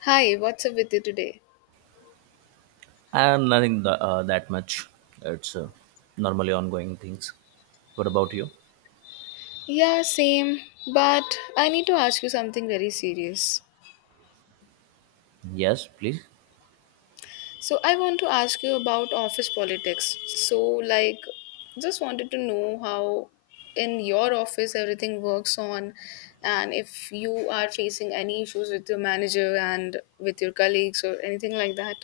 Hi, what's up with you today? And nothing that much. It's normally ongoing things. What about you? Yeah, same, but I need to ask you something very serious. Yes, please. So, I want to ask you about office politics. Just wanted to know how in your office everything works on, and if you are facing any issues with your manager and with your colleagues or anything like that.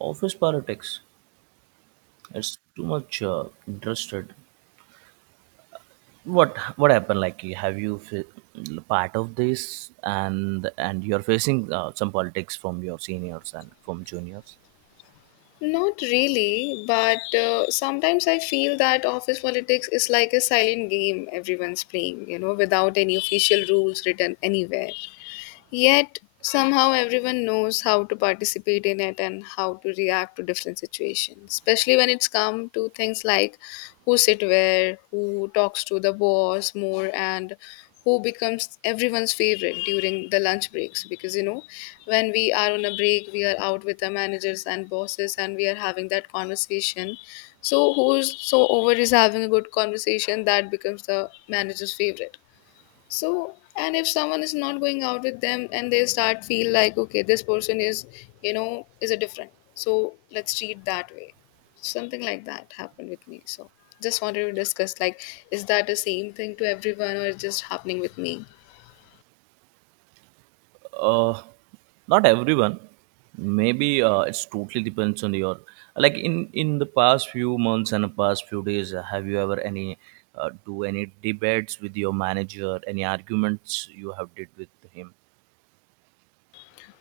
Office politics. It's too much interested. What happened? Like, have you part of this, and you're facing some politics from your seniors and from juniors? Not really, but sometimes I feel that office politics is like a silent game everyone's playing, you know, without any official rules written anywhere. Yet, somehow, everyone knows how to participate in it and how to react to different situations, especially when it's come to things like who sit where, who talks to the boss more, and who becomes everyone's favorite during the lunch breaks because you know when we are on a break we are out with the managers and bosses and we are having that conversation. So who's so over is having a good conversation that becomes the manager's favorite. So and if someone is not going out with them and they start feel like okay this person is, you know, is a different, so let's treat that way. Something like that happened with me, so just wanted to discuss like, is that the same thing to everyone or is just happening with me? Uh, Not everyone, maybe it's totally depends on your, like, in the past few months and the past few days, have you ever any, do any debates with your manager, any arguments you have did with him?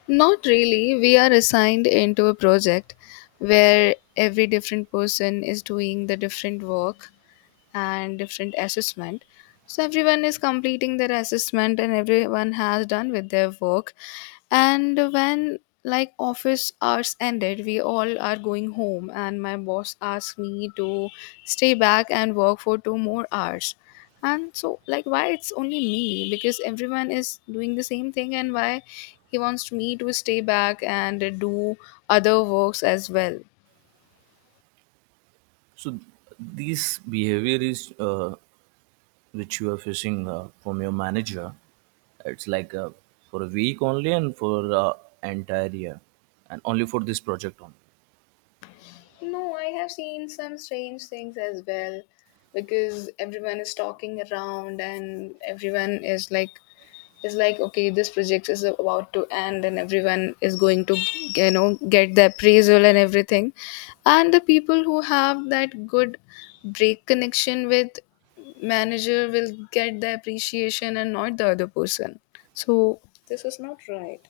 Not really, we are assigned into a project where every different person is doing the different work and different assessment. So everyone is completing their assessment and everyone has done with their work, and when like office hours ended we all are going home and my boss asked me to stay back and work for two more hours. And so like why it's only me, because everyone is doing the same thing, and why he wants me to stay back and do other works as well. So these behavior is which you are facing from your manager, it's like for a week only, and for entire year, and only for this project only? No, I have seen some strange things as well, because everyone is talking around and everyone is like, okay this project is about to end and everyone is going to, you know, get the appraisal and everything, and the people who have that good break connection with manager will get the appreciation and not the other person. So this is not right.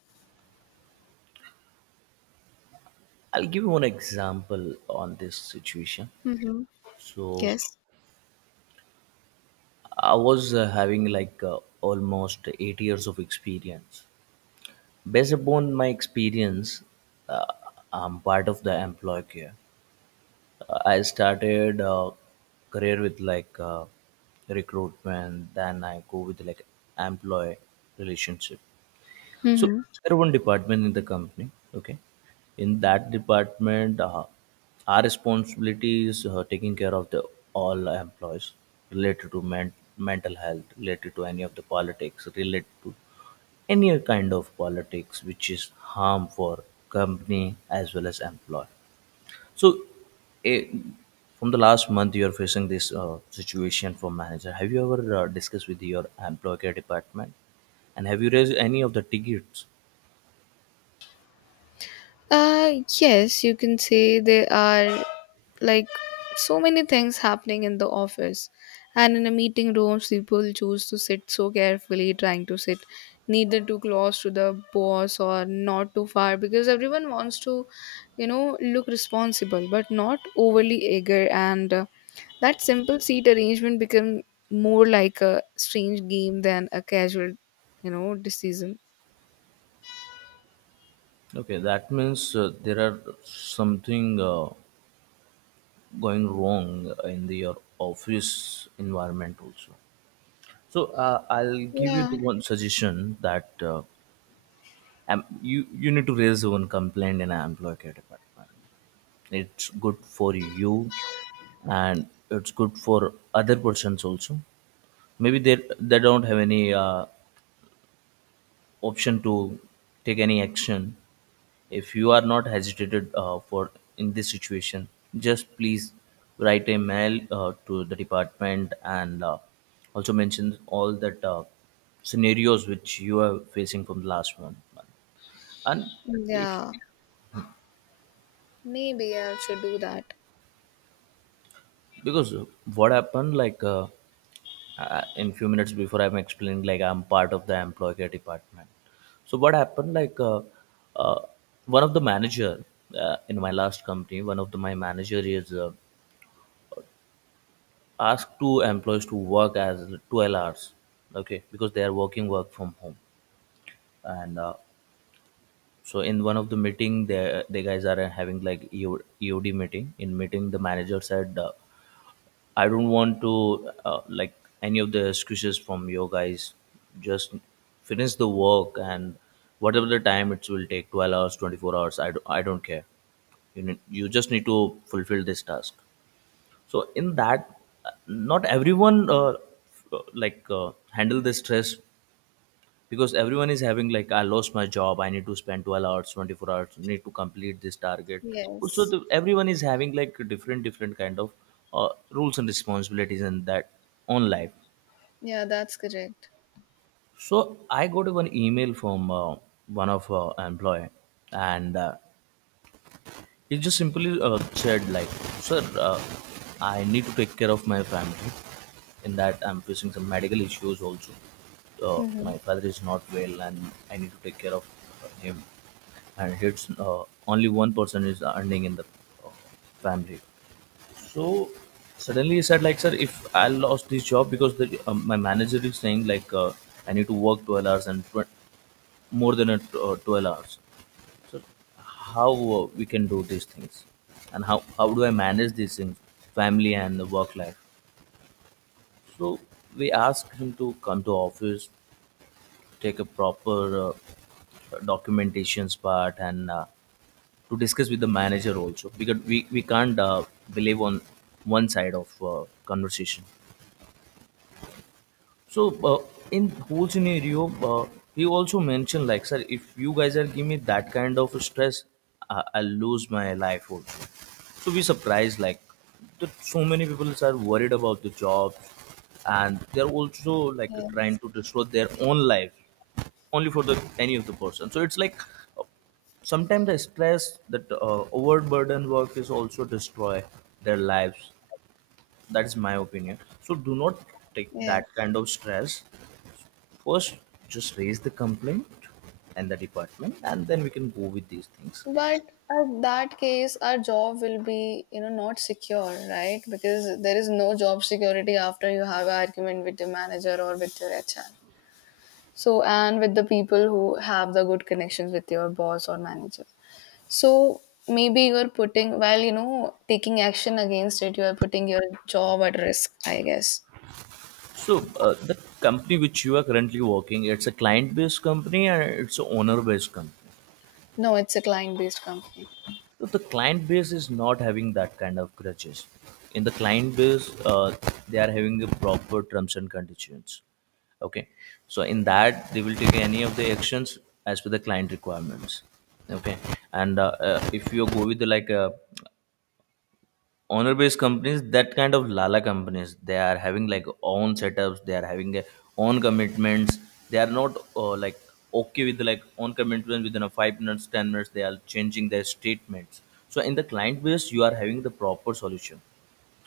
I'll give you one example on this situation. Mm-hmm. So Yes. I was having like almost 8 years of experience. Based upon my experience, uh, I'm part of the employee here. I started career with like recruitment, then I go with like employee relationship. So Hmm. there one department in the company. Okay, in that department, our responsibility is taking care of the all employees, related to mental health, related to any of the politics, related to any kind of politics which is harm for company as well as employee. So, eh, from the last month, you are facing this situation for manager. Have you ever discussed with your employee care department? And have you raised any of the tickets? Yes, you can say there are like so many things happening in the office. And in a meeting rooms, people choose to sit so carefully, trying to sit neither too close to the boss or not too far because everyone wants to, you know, look responsible but not overly eager. And that simple seat arrangement become more like a strange game than a casual, you know, decision. Okay, that means there are something going wrong in the your office environment also. So I'll give you Yeah, the one suggestion that you need to raise one complaint in an employee care department. It's good for you, and it's good for other persons also. Maybe they don't have any option to take any action. If you are not hesitated for in this situation, just please write a mail to the department, and also mention all that scenarios which you are facing from the last 1 month. And if, yeah. Maybe I should do that. because what happened, like, in few minutes before, I'm explaining like I'm part of the employee care department. So what happened, like, uh, one of the manager, in my last company, one of the, my manager is asked two employees to work as 12 hours, okay, because they are working work from home. And so in one of the meeting, the guys are having like EO, eod meeting, in meeting the manager said, I don't want to like any of the excuses from you guys. Just finish the work, and whatever the time it will take, 12 hours, 24 hours, I, do, I don't care. You, need, you just need to fulfill this task. So, in that, not everyone like handle the stress, because everyone is having like, I lost my job, I need to spend 12 hours, 24 hours, need to complete this target. Also Yes. the, everyone is having like different kind of rules and responsibilities in that own life. Yeah, that's correct. So I got one email from one of employee. And he just simply said, like, sir, I need to take care of my family. In that, I'm facing some medical issues also. Hmm. My father is not well, and I need to take care of him. And it's only one person is earning in the uh, family. So suddenly he said, like, sir, if I lost this job because the, my manager is saying like, I need to work 12 hours and more than 12 hours. So how we can do these things, and how do I manage these things, family and the work life? So we asked him to come to office, take a proper documentations part, and to discuss with the manager also, because we can't believe on one side of conversation. So in whole scenario, he also mentioned like, sir, if you guys are giving me that kind of stress, I'll lose my life also. So we surprised like that so many people are worried about the jobs, and they're also like trying Yes. to destroy their own life only for the any of the person. So it's like uh, sometimes the stress that overburden work is also destroy their lives. That is my opinion. So do not take Yes. that kind of stress. First just raise the complaint and the department, and then we can go with these things. But at that case, our job will be, you know, not secure, right? Because there is no job security after you have an argument with your manager or with your HR. So, and with the people who have the good connections with your boss or manager. So, maybe you're putting, while, you know, taking action against it, you are putting your job at risk, I guess. So the company which you are currently working, it's a client based company, and it's a owner based company? No, it's a client based company. So the client base is not having that kind of grudges. In the client base, they are having the proper terms and conditions, okay? So in that they will take any of the actions as per the client requirements, okay? And if you go with the like a owner based companies, that kind of lala companies, they are having like own setups, they are having their own commitments. They are not like okay with like own commitments. Within a 5 minutes, 10 minutes, they are changing their statements. So in the client base you are having the proper solution,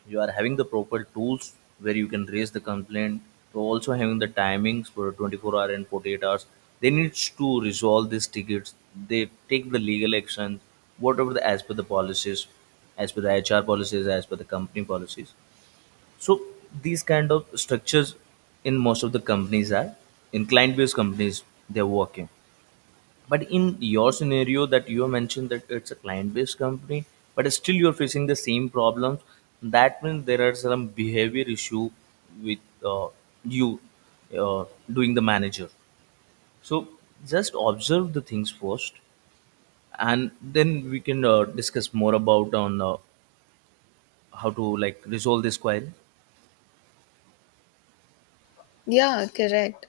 you are having the proper tools where you can raise the complaint. So also having the timings for 24 hour and 48 hours, they need to resolve these tickets, they take the legal action, whatever, the as per the policies, as per the HR policies, as per the company policies. So these kind of structures in most of the companies are in client based companies, they're working. But in your scenario that you mentioned that it's a client-based company, but still you're facing the same problems. That means there are some behavior issue with uh, you, uh, doing the manager. So just observe the things first, and then we can discuss more about on how to like resolve this query. Yeah, correct.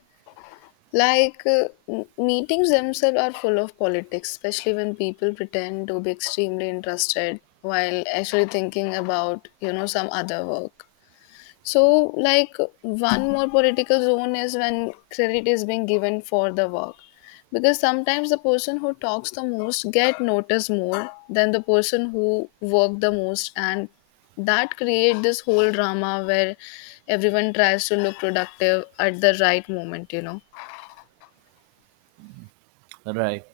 Like meetings themselves are full of politics, especially when people pretend to be extremely interested while actually thinking about, you know, some other work. So, like, one more political zone is when credit is being given for the work. Because sometimes the person who talks the most get noticed more than the person who worked the most, and that create this whole drama where everyone tries to look productive at the right moment, you know. Right.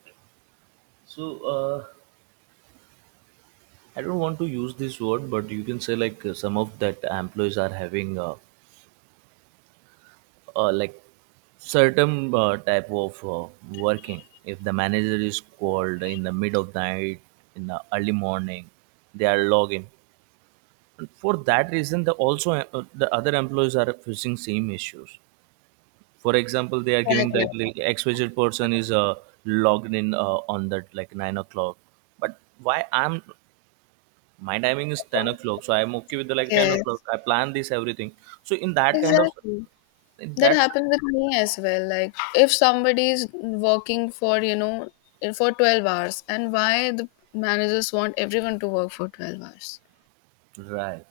So I don't want to use this word, but you can say like some of that employees are having, like certain type of working. If the manager is called in the mid of night, in the early morning, they are logging. And for that reason, the also the other employees are facing same issues. For example, they are giving Exactly. the, like, xyz person is logged in on that like 9 o'clock, but why I'm, my timing is 10 o'clock, so I'm okay with the like 10 o'clock, Yes. I plan this everything. So in that kind of, Exactly. in That that, happened with me as well. Like if somebody is working for, you know, for 12 hours and why the managers want everyone to work for 12 hours. right,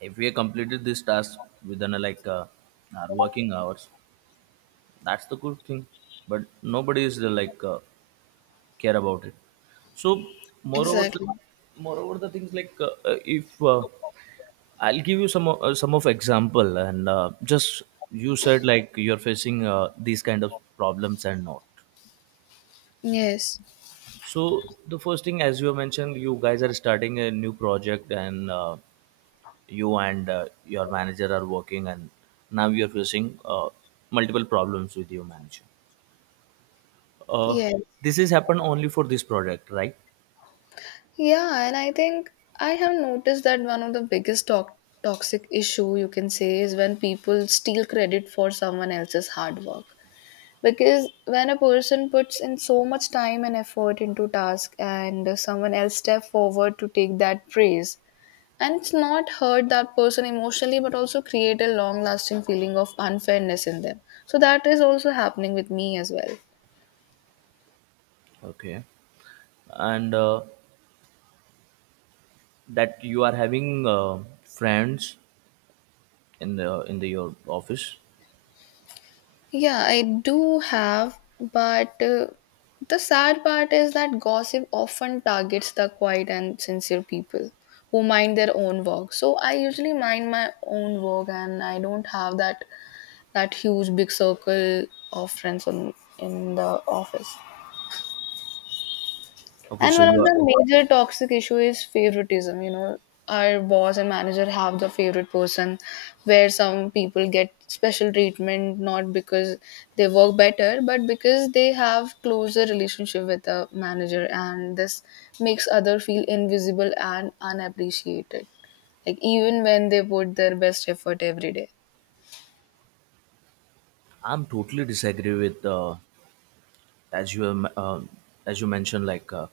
if we completed this task within like our working hours, that's the good thing. But nobody is like care about it. So moreover the, Exactly. moreover the things like, if I'll give you some of example, and just you said like you're facing these kind of problems and not. Yes. So the first thing, as you mentioned, you guys are starting a new project, and you and your manager are working, and now you're facing multiple problems with your manager. uh, Yes. this is happen only for this product, right? Yeah, and I think I have noticed that one of the biggest toxic issue you can say is when people steal credit for someone else's hard work. Because when a person puts in so much time and effort into task and someone else step forward to take that praise, and it's not hurt that person emotionally, but also create a long lasting feeling of unfairness in them. So that is also happening with me as well. Okay, and that you are having friends in the, in the your office. Yeah, I do have, but the sad part is that gossip often targets the quiet and sincere people who mind their own work. So I usually mind my own work, and I don't have that huge big circle of friends in the office. Okay, And so one you of are. the major toxic issue is favoritism. You know, our boss and manager have the favorite person, where some people get special treatment not because they work better, but because they have closer relationship with the manager, and this makes other feel invisible and unappreciated. Like even when they put their best effort every day. I'm totally disagree with as you um, um, as you mentioned, like, uh,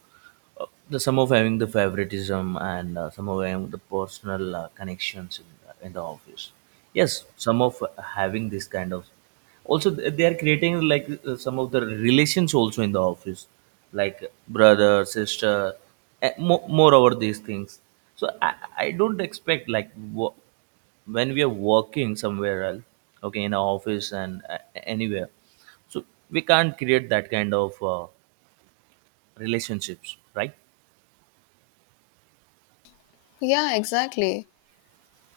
uh, the some of having the favoritism, and some of having the personal connections in the office. Yes, some of having this kind of also they are creating like some of the relations also in the office, like brother, sister, more over these things. So I don't expect like when we are working somewhere else, okay, in our office and anywhere. So we can't create that kind of relationships, right? Yeah, exactly.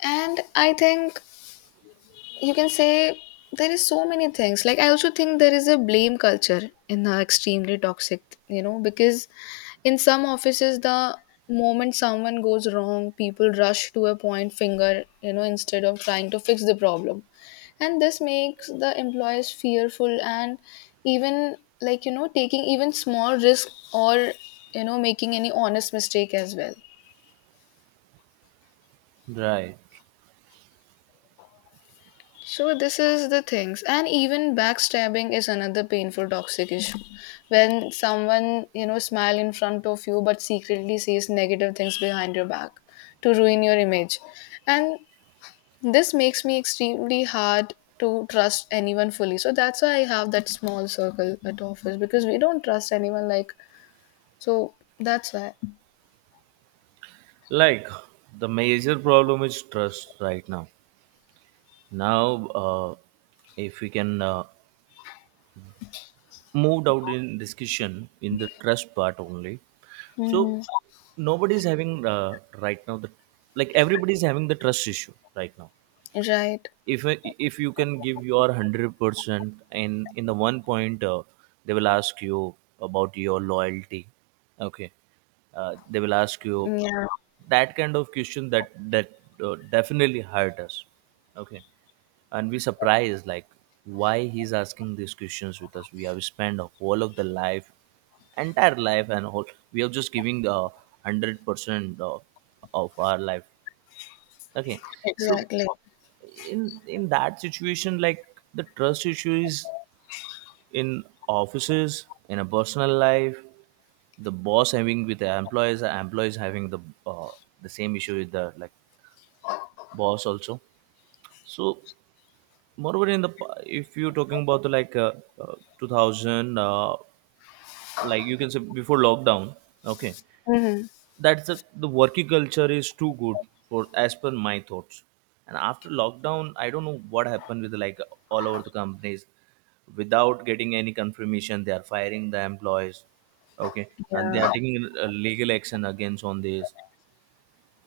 And I think you can say there is so many things, like I also think there is a blame culture in extremely toxic, you know, because in some offices the moment someone goes wrong people rush to a point finger, you know, instead of trying to fix the problem, and this makes the employees fearful and even like, you know, taking even small risk or, you know, making any honest mistake as well. Right. So this is the things, and even backstabbing is another painful toxic issue. When someone, you know, smile in front of you but secretly says negative things behind your back to ruin your image, and this makes me extremely hard to trust anyone fully. So that's why I have that small circle at office because we don't trust anyone. Like so that's why, Like the major problem is trust right now. Now, if we can move out in discussion in the trust part only. So nobody's having right now the, like everybody's having the trust issue right now. right? If you can give your 100% and in the one point they will ask you about your loyalty. Okay. They will ask you Yeah, that kind of question that definitely hurt us. Okay. And we surprised, like, why he's asking these questions with us? We have spent a whole of the life, entire life, and whole we are just giving the 100% of our life. Okay. So exactly. in that situation, like, the trust issues in offices, in a personal life, the boss having with the employees, the employees having uh, the same issue with the like boss also. So moreover, in the if you're talking about the like 2000 like you can say before lockdown. Okay. Hmm. That's the working culture is too good for, as per my thoughts. And after lockdown, I don't know what happened with, like, all over the companies, without getting any confirmation they are firing the employees. Okay. And they are Yeah. taking legal action against on this.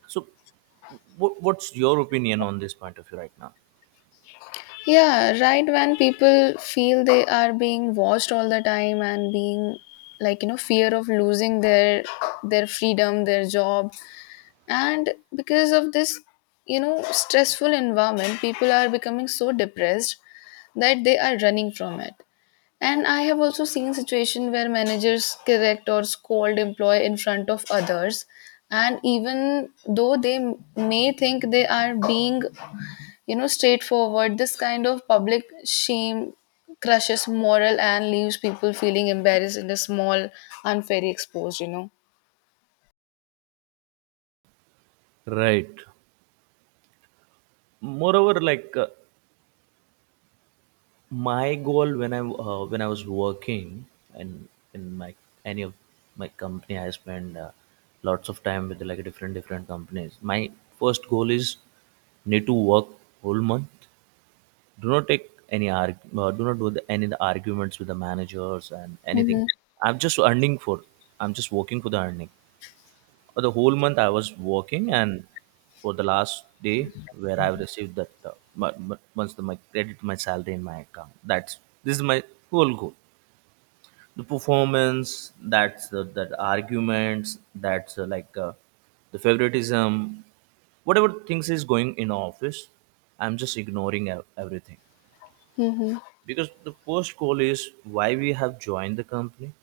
So what's your opinion on this point of view right now? Yeah, right. When people feel they are being watched all the time and being like, you know, fear of losing their freedom, their job, and because of this, you know, stressful environment, people are becoming so depressed that they are running from it. And I have also seen situation where managers correct or scold employee in front of others, and even though they may think they are being, you know, straightforward, this kind of public shame crushes moral and leaves people feeling embarrassed in a small unfairly exposed, you know. Right. Moreover, like, my goal when I was working and in my any of my company, I spend lots of time with like different companies. My first goal is need to work whole month. Do not take any do not do any of the arguments with the managers and anything. Mm-hmm. I'm just earning for. I'm just working for the earning the whole month I was working, and for the last day where I've received that my once my credit, my salary in my account. That's, this is my whole goal. The performance, that's the, that arguments, that's the favoritism, whatever things is going in office, I'm just ignoring everything, Mm-hmm. because the first goal is why we have joined the company.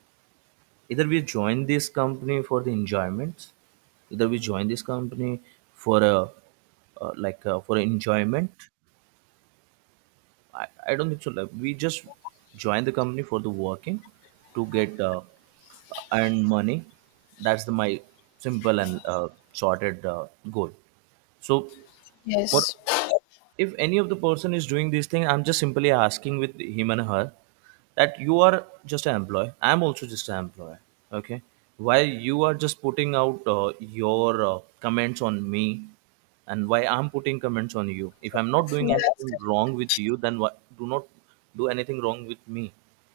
Either we join this company for the enjoyment, either we join this company for a for enjoyment. I don't think so, like we just join the company for the working to get earn money. That's the my simple and sorted goal. So what Yes. if any of the person is doing this thing? I'm just simply asking with him and her that you are just an employee, I'm also just an employee. Okay. Why you are just putting out your comments on me, and why I'm putting comments on you? If I'm not That's doing anything correct. wrong with you, then what do not do anything wrong with me.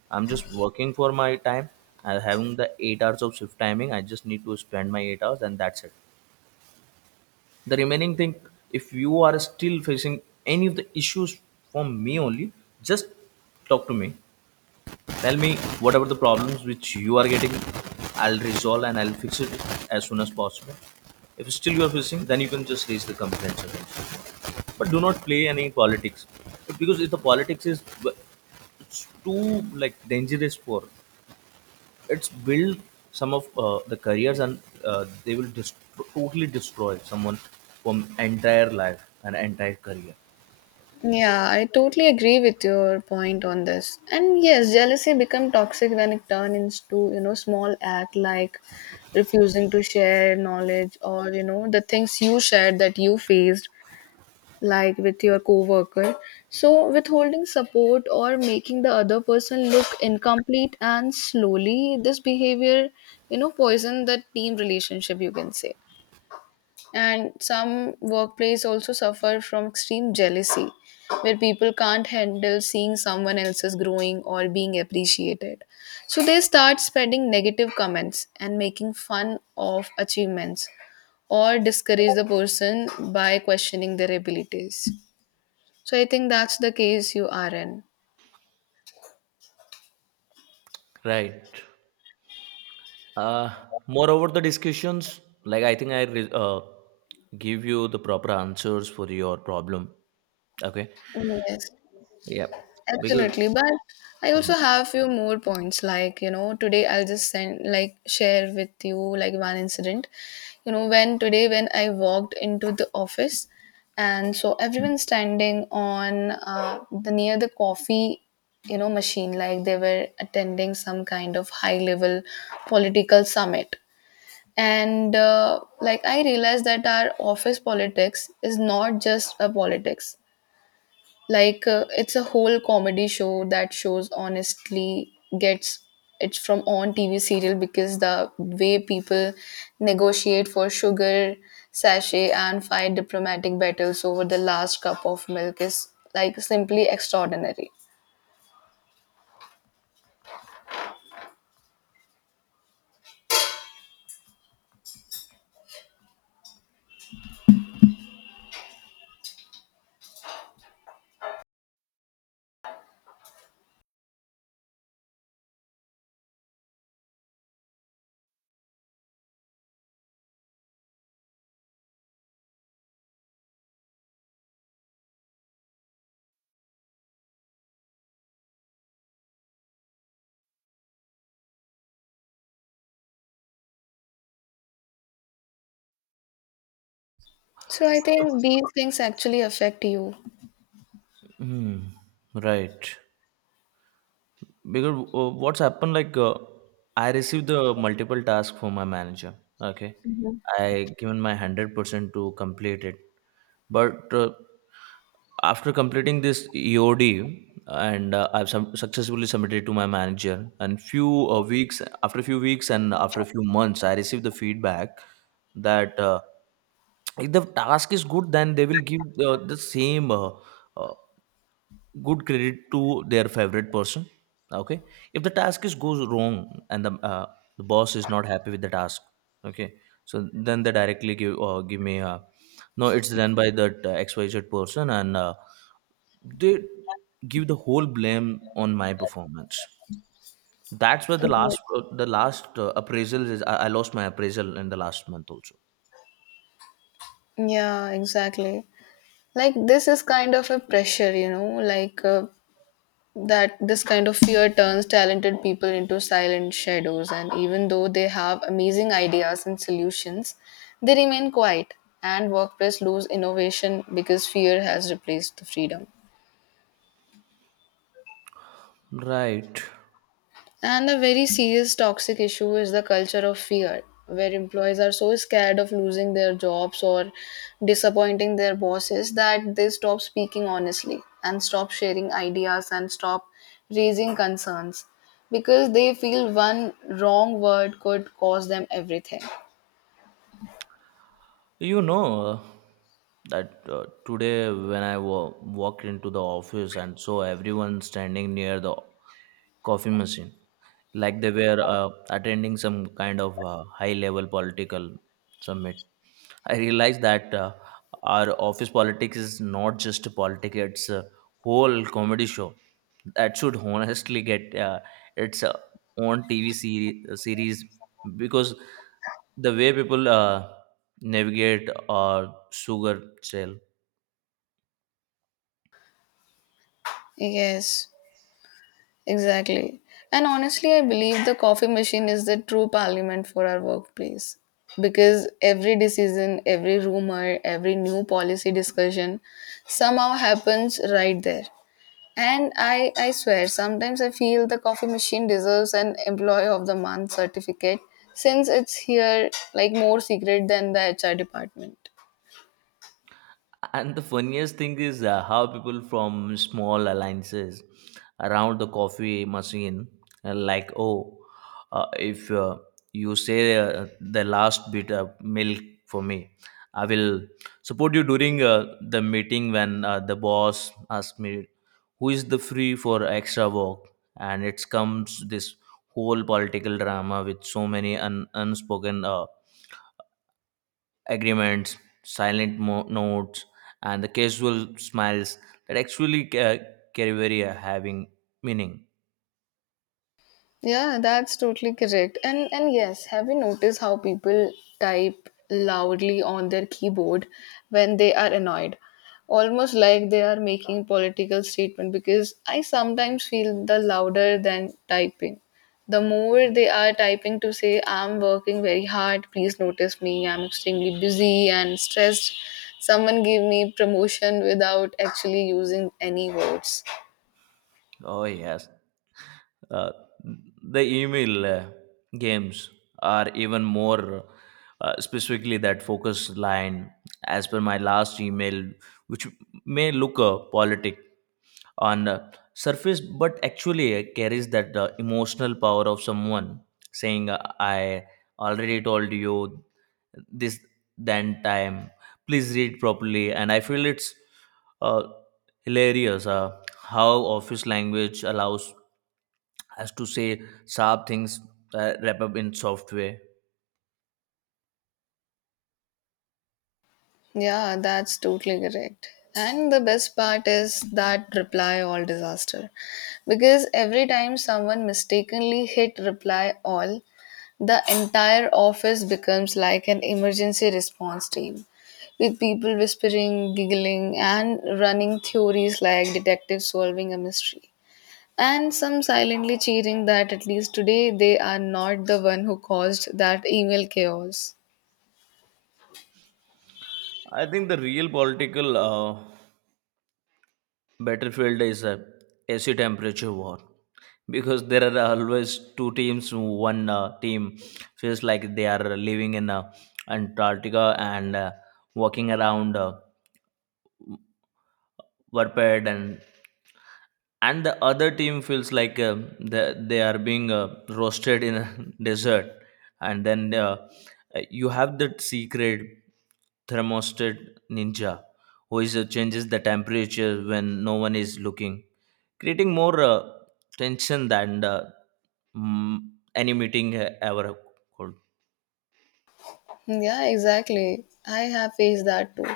I'm just working for my time. I'm having the 8 hours of shift timing. I just need to spend my 8 hours and that's it. The remaining thing, if you are still facing any of the issues from me only, just talk to me, tell me whatever the problems which you are getting, I'll resolve and I'll fix it as soon as possible. If still you are facing, then you can just raise the complaints again. But do not play any politics, because if the politics is, it's too, like, dangerous for, it's build some of the careers and they will totally destroy someone from entire life and entire career. Yeah, I totally agree with your point on this, and yes jealousy become toxic when it turns into, you know, small act like refusing to share knowledge or, you know, the things you shared that you faced like with your coworker. So withholding support or making the other person look incomplete, and slowly this behavior, you know, poison the team relationship you can say. And some workplace also suffer from extreme jealousy where people can't handle seeing someone else's growing or being appreciated. So they start spreading negative comments and making fun of achievements or discourage the person by questioning their abilities. So I think that's the case you are in. Right. Uh, Moreover, the discussions, like, I think I give you the proper answers for your problem. Okay. Yes, Yeah. Because, absolutely. But I also have few more points. Like, you know, today I'll just send like share with you like one incident. You know, when today when I walked into the office and so everyone standing on the near the coffee, you know, machine like they were attending some kind of high level political summit. And like I realized that our office politics is not just a politics, like it's a whole comedy show that shows honestly gets it's from on TV serial, because the way people negotiate for sugar sachet and fight diplomatic battles over the last cup of milk is like simply extraordinary. So I think these things actually affect you. mhm, right. Because what's happened, like, I received the multiple tasks from my manager. Okay, I given my 100% to complete it, but after completing this EOD and I've successfully submitted to my manager, and few weeks, after a few weeks and after a few months, I received the feedback that if the task is good, then they will give the same. Uh, Good credit to their favorite person. Okay. If the task is goes wrong, and the boss is not happy with the task. Okay. So then they directly give give me no, it's done by that xyz person, and they give the whole blame on my performance. That's where Yes. The last appraisal is, I lost my appraisal in the last month also. Yeah, exactly. Like this is kind of a pressure, you know, like that this kind of fear turns talented people into silent shadows, and even though they have amazing ideas and solutions they remain quiet, and workplace lose innovation because fear has replaced the freedom. Right. And a very serious toxic issue is the culture of fear, where employees are so scared of losing their jobs or disappointing their bosses that they stop speaking honestly and stop sharing ideas and stop raising concerns because they feel one wrong word could cause them everything. You know, that today when I walked into the office and saw everyone standing near the coffee machine, like they were attending some kind of high-level political summit. I realized that our office politics is not just politics; it's a whole comedy show that should honestly get its own TV series because the way people navigate or sugar trail. Yes, exactly. And honestly, I believe the coffee machine is the true parliament for our workplace because every decision, every rumor, every new policy discussion somehow happens right there. And I swear, sometimes I feel the coffee machine deserves an Employee of the Month certificate since it's here like more secret than the HR department. And the funniest thing is how people from small alliances around the coffee machine, uh, like oh if you say the last bit of milk for me, I will support you during the meeting when the boss asks me who is the free for extra work. And it comes this whole political drama with so many unspoken agreements, silent notes, and the casual smiles that actually carry very having meaning. Yeah, that's totally correct. And yes, have you noticed how people type loudly on their keyboard when they are annoyed? Almost like they are making political statement, because I sometimes feel the louder than typing, the more they are typing to say I'm working very hard, please notice me, I'm extremely busy and stressed. Someone give me promotion without actually using any words. Oh yes, uh, the email games are even more specifically that focus line, as per my last email, which may look politic on surface, but actually carries that emotional power of someone saying, I already told you this than time, please read properly. And I feel it's uh, hilarious how office language allows us to say sharp things wrap up in soft way. Yeah, that's totally correct. And the best part is that reply all disaster. Because every time someone mistakenly hit reply all, the entire office becomes like an emergency response team, with people whispering, giggling, and running theories like detectives solving a mystery. And some silently cheering that at least today they are not the one who caused that email chaos. I think the real political battlefield is a AC temperature war, because there are always two teams. One team feels like they are living in Antarctica and walking around warped, and the other team feels like they are being roasted in a desert. And then you have that secret thermostat ninja who is changes the temperature when no one is looking, creating more tension than mm, any meeting ever could. Yeah, exactly. I have faced that too.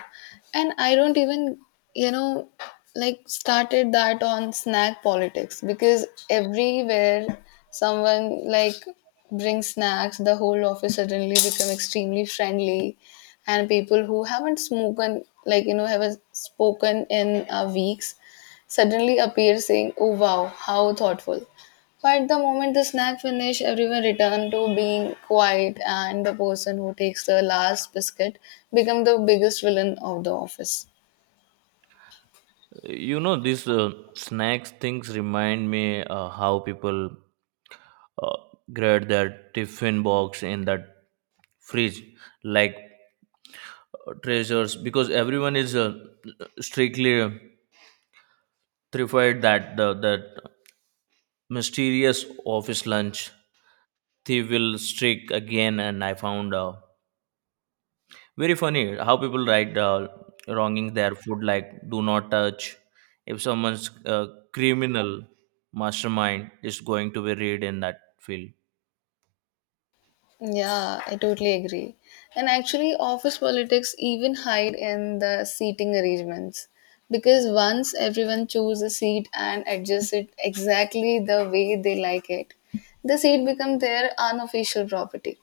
And I don't even, you know, like started that on snack politics because everywhere someone like brings snacks, the whole office suddenly become extremely friendly and people who haven't spoken like, you know, haven't spoken in weeks suddenly appear saying, "Oh wow, how thoughtful." But the moment the snack finished, everyone returned to being quiet, and the person who takes the last biscuit become the biggest villain of the office. You know, these snacks things remind me how people uh, grab their tiffin box in that fridge, like treasures, because everyone is strictly terrified that the that mysterious office lunch thief will streak again. And I found very funny how people write wronging their food like "do not touch". If someone's criminal mastermind is going to be read in that field. Yeah, I totally agree. And actually, office politics even hide in the seating arrangements because once everyone chooses a seat and adjusts it exactly the way they like it, the seat becomes their unofficial property.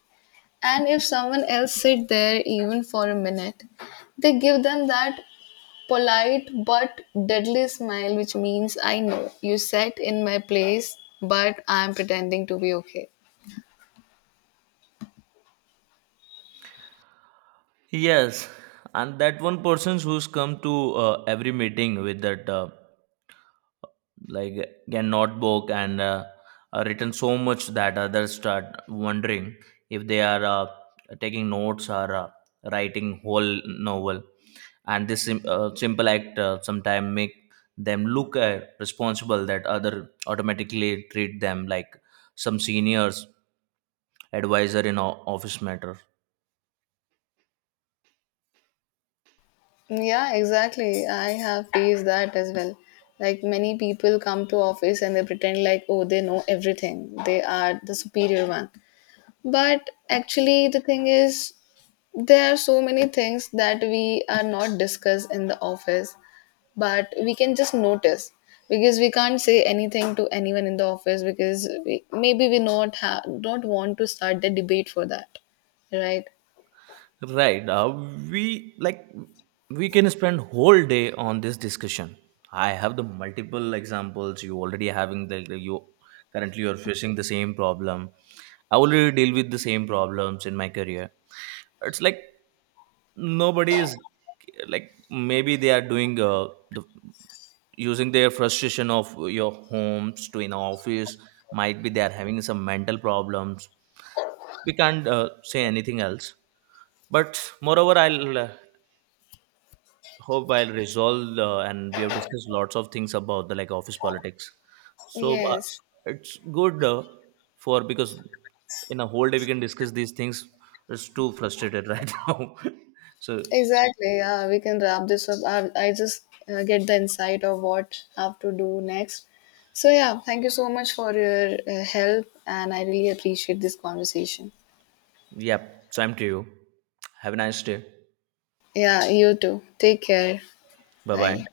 And if someone else sit there even for a minute, they give them that polite but deadly smile, which means I know you sat in my place, but I'm pretending to be okay. Yes, and that one person who's come to every meeting with that like a notebook and written so much that others start wondering if they are taking notes or writing whole novel. And this simple act sometimes make them look responsible that other automatically treat them like some seniors advisor in office matter. Yeah, exactly. I have faced that as well. Like many people come to office and they pretend like oh they know everything. They are the superior one. But actually the thing is there are so many things that we are not discussed in the office but we can just notice, because we can't say anything to anyone in the office because we, maybe we not have don't want to start the debate for that, right? Right. We, like, we can spend whole day on this discussion. I have the multiple examples. You already having the you, currently you're facing the same problem. I already deal with the same problems in my career. It's like nobody is, like maybe they are doing using their frustration of your homes to in office. Might be they are having some mental problems. We can't say anything else. But moreover, I'll hope I'll resolve, and we have discussed lots of things about the, like, office politics. So Yes, it's good for, because in a whole day we can discuss these things. It's too frustrated right now. So exactly, yeah, we can wrap this up. I just get the insight of what have to do next. So yeah, thank you so much for your help, and I really appreciate this conversation. yeah, same to you. Have a nice day. Yeah, you too, take care. Bye Bye. bye.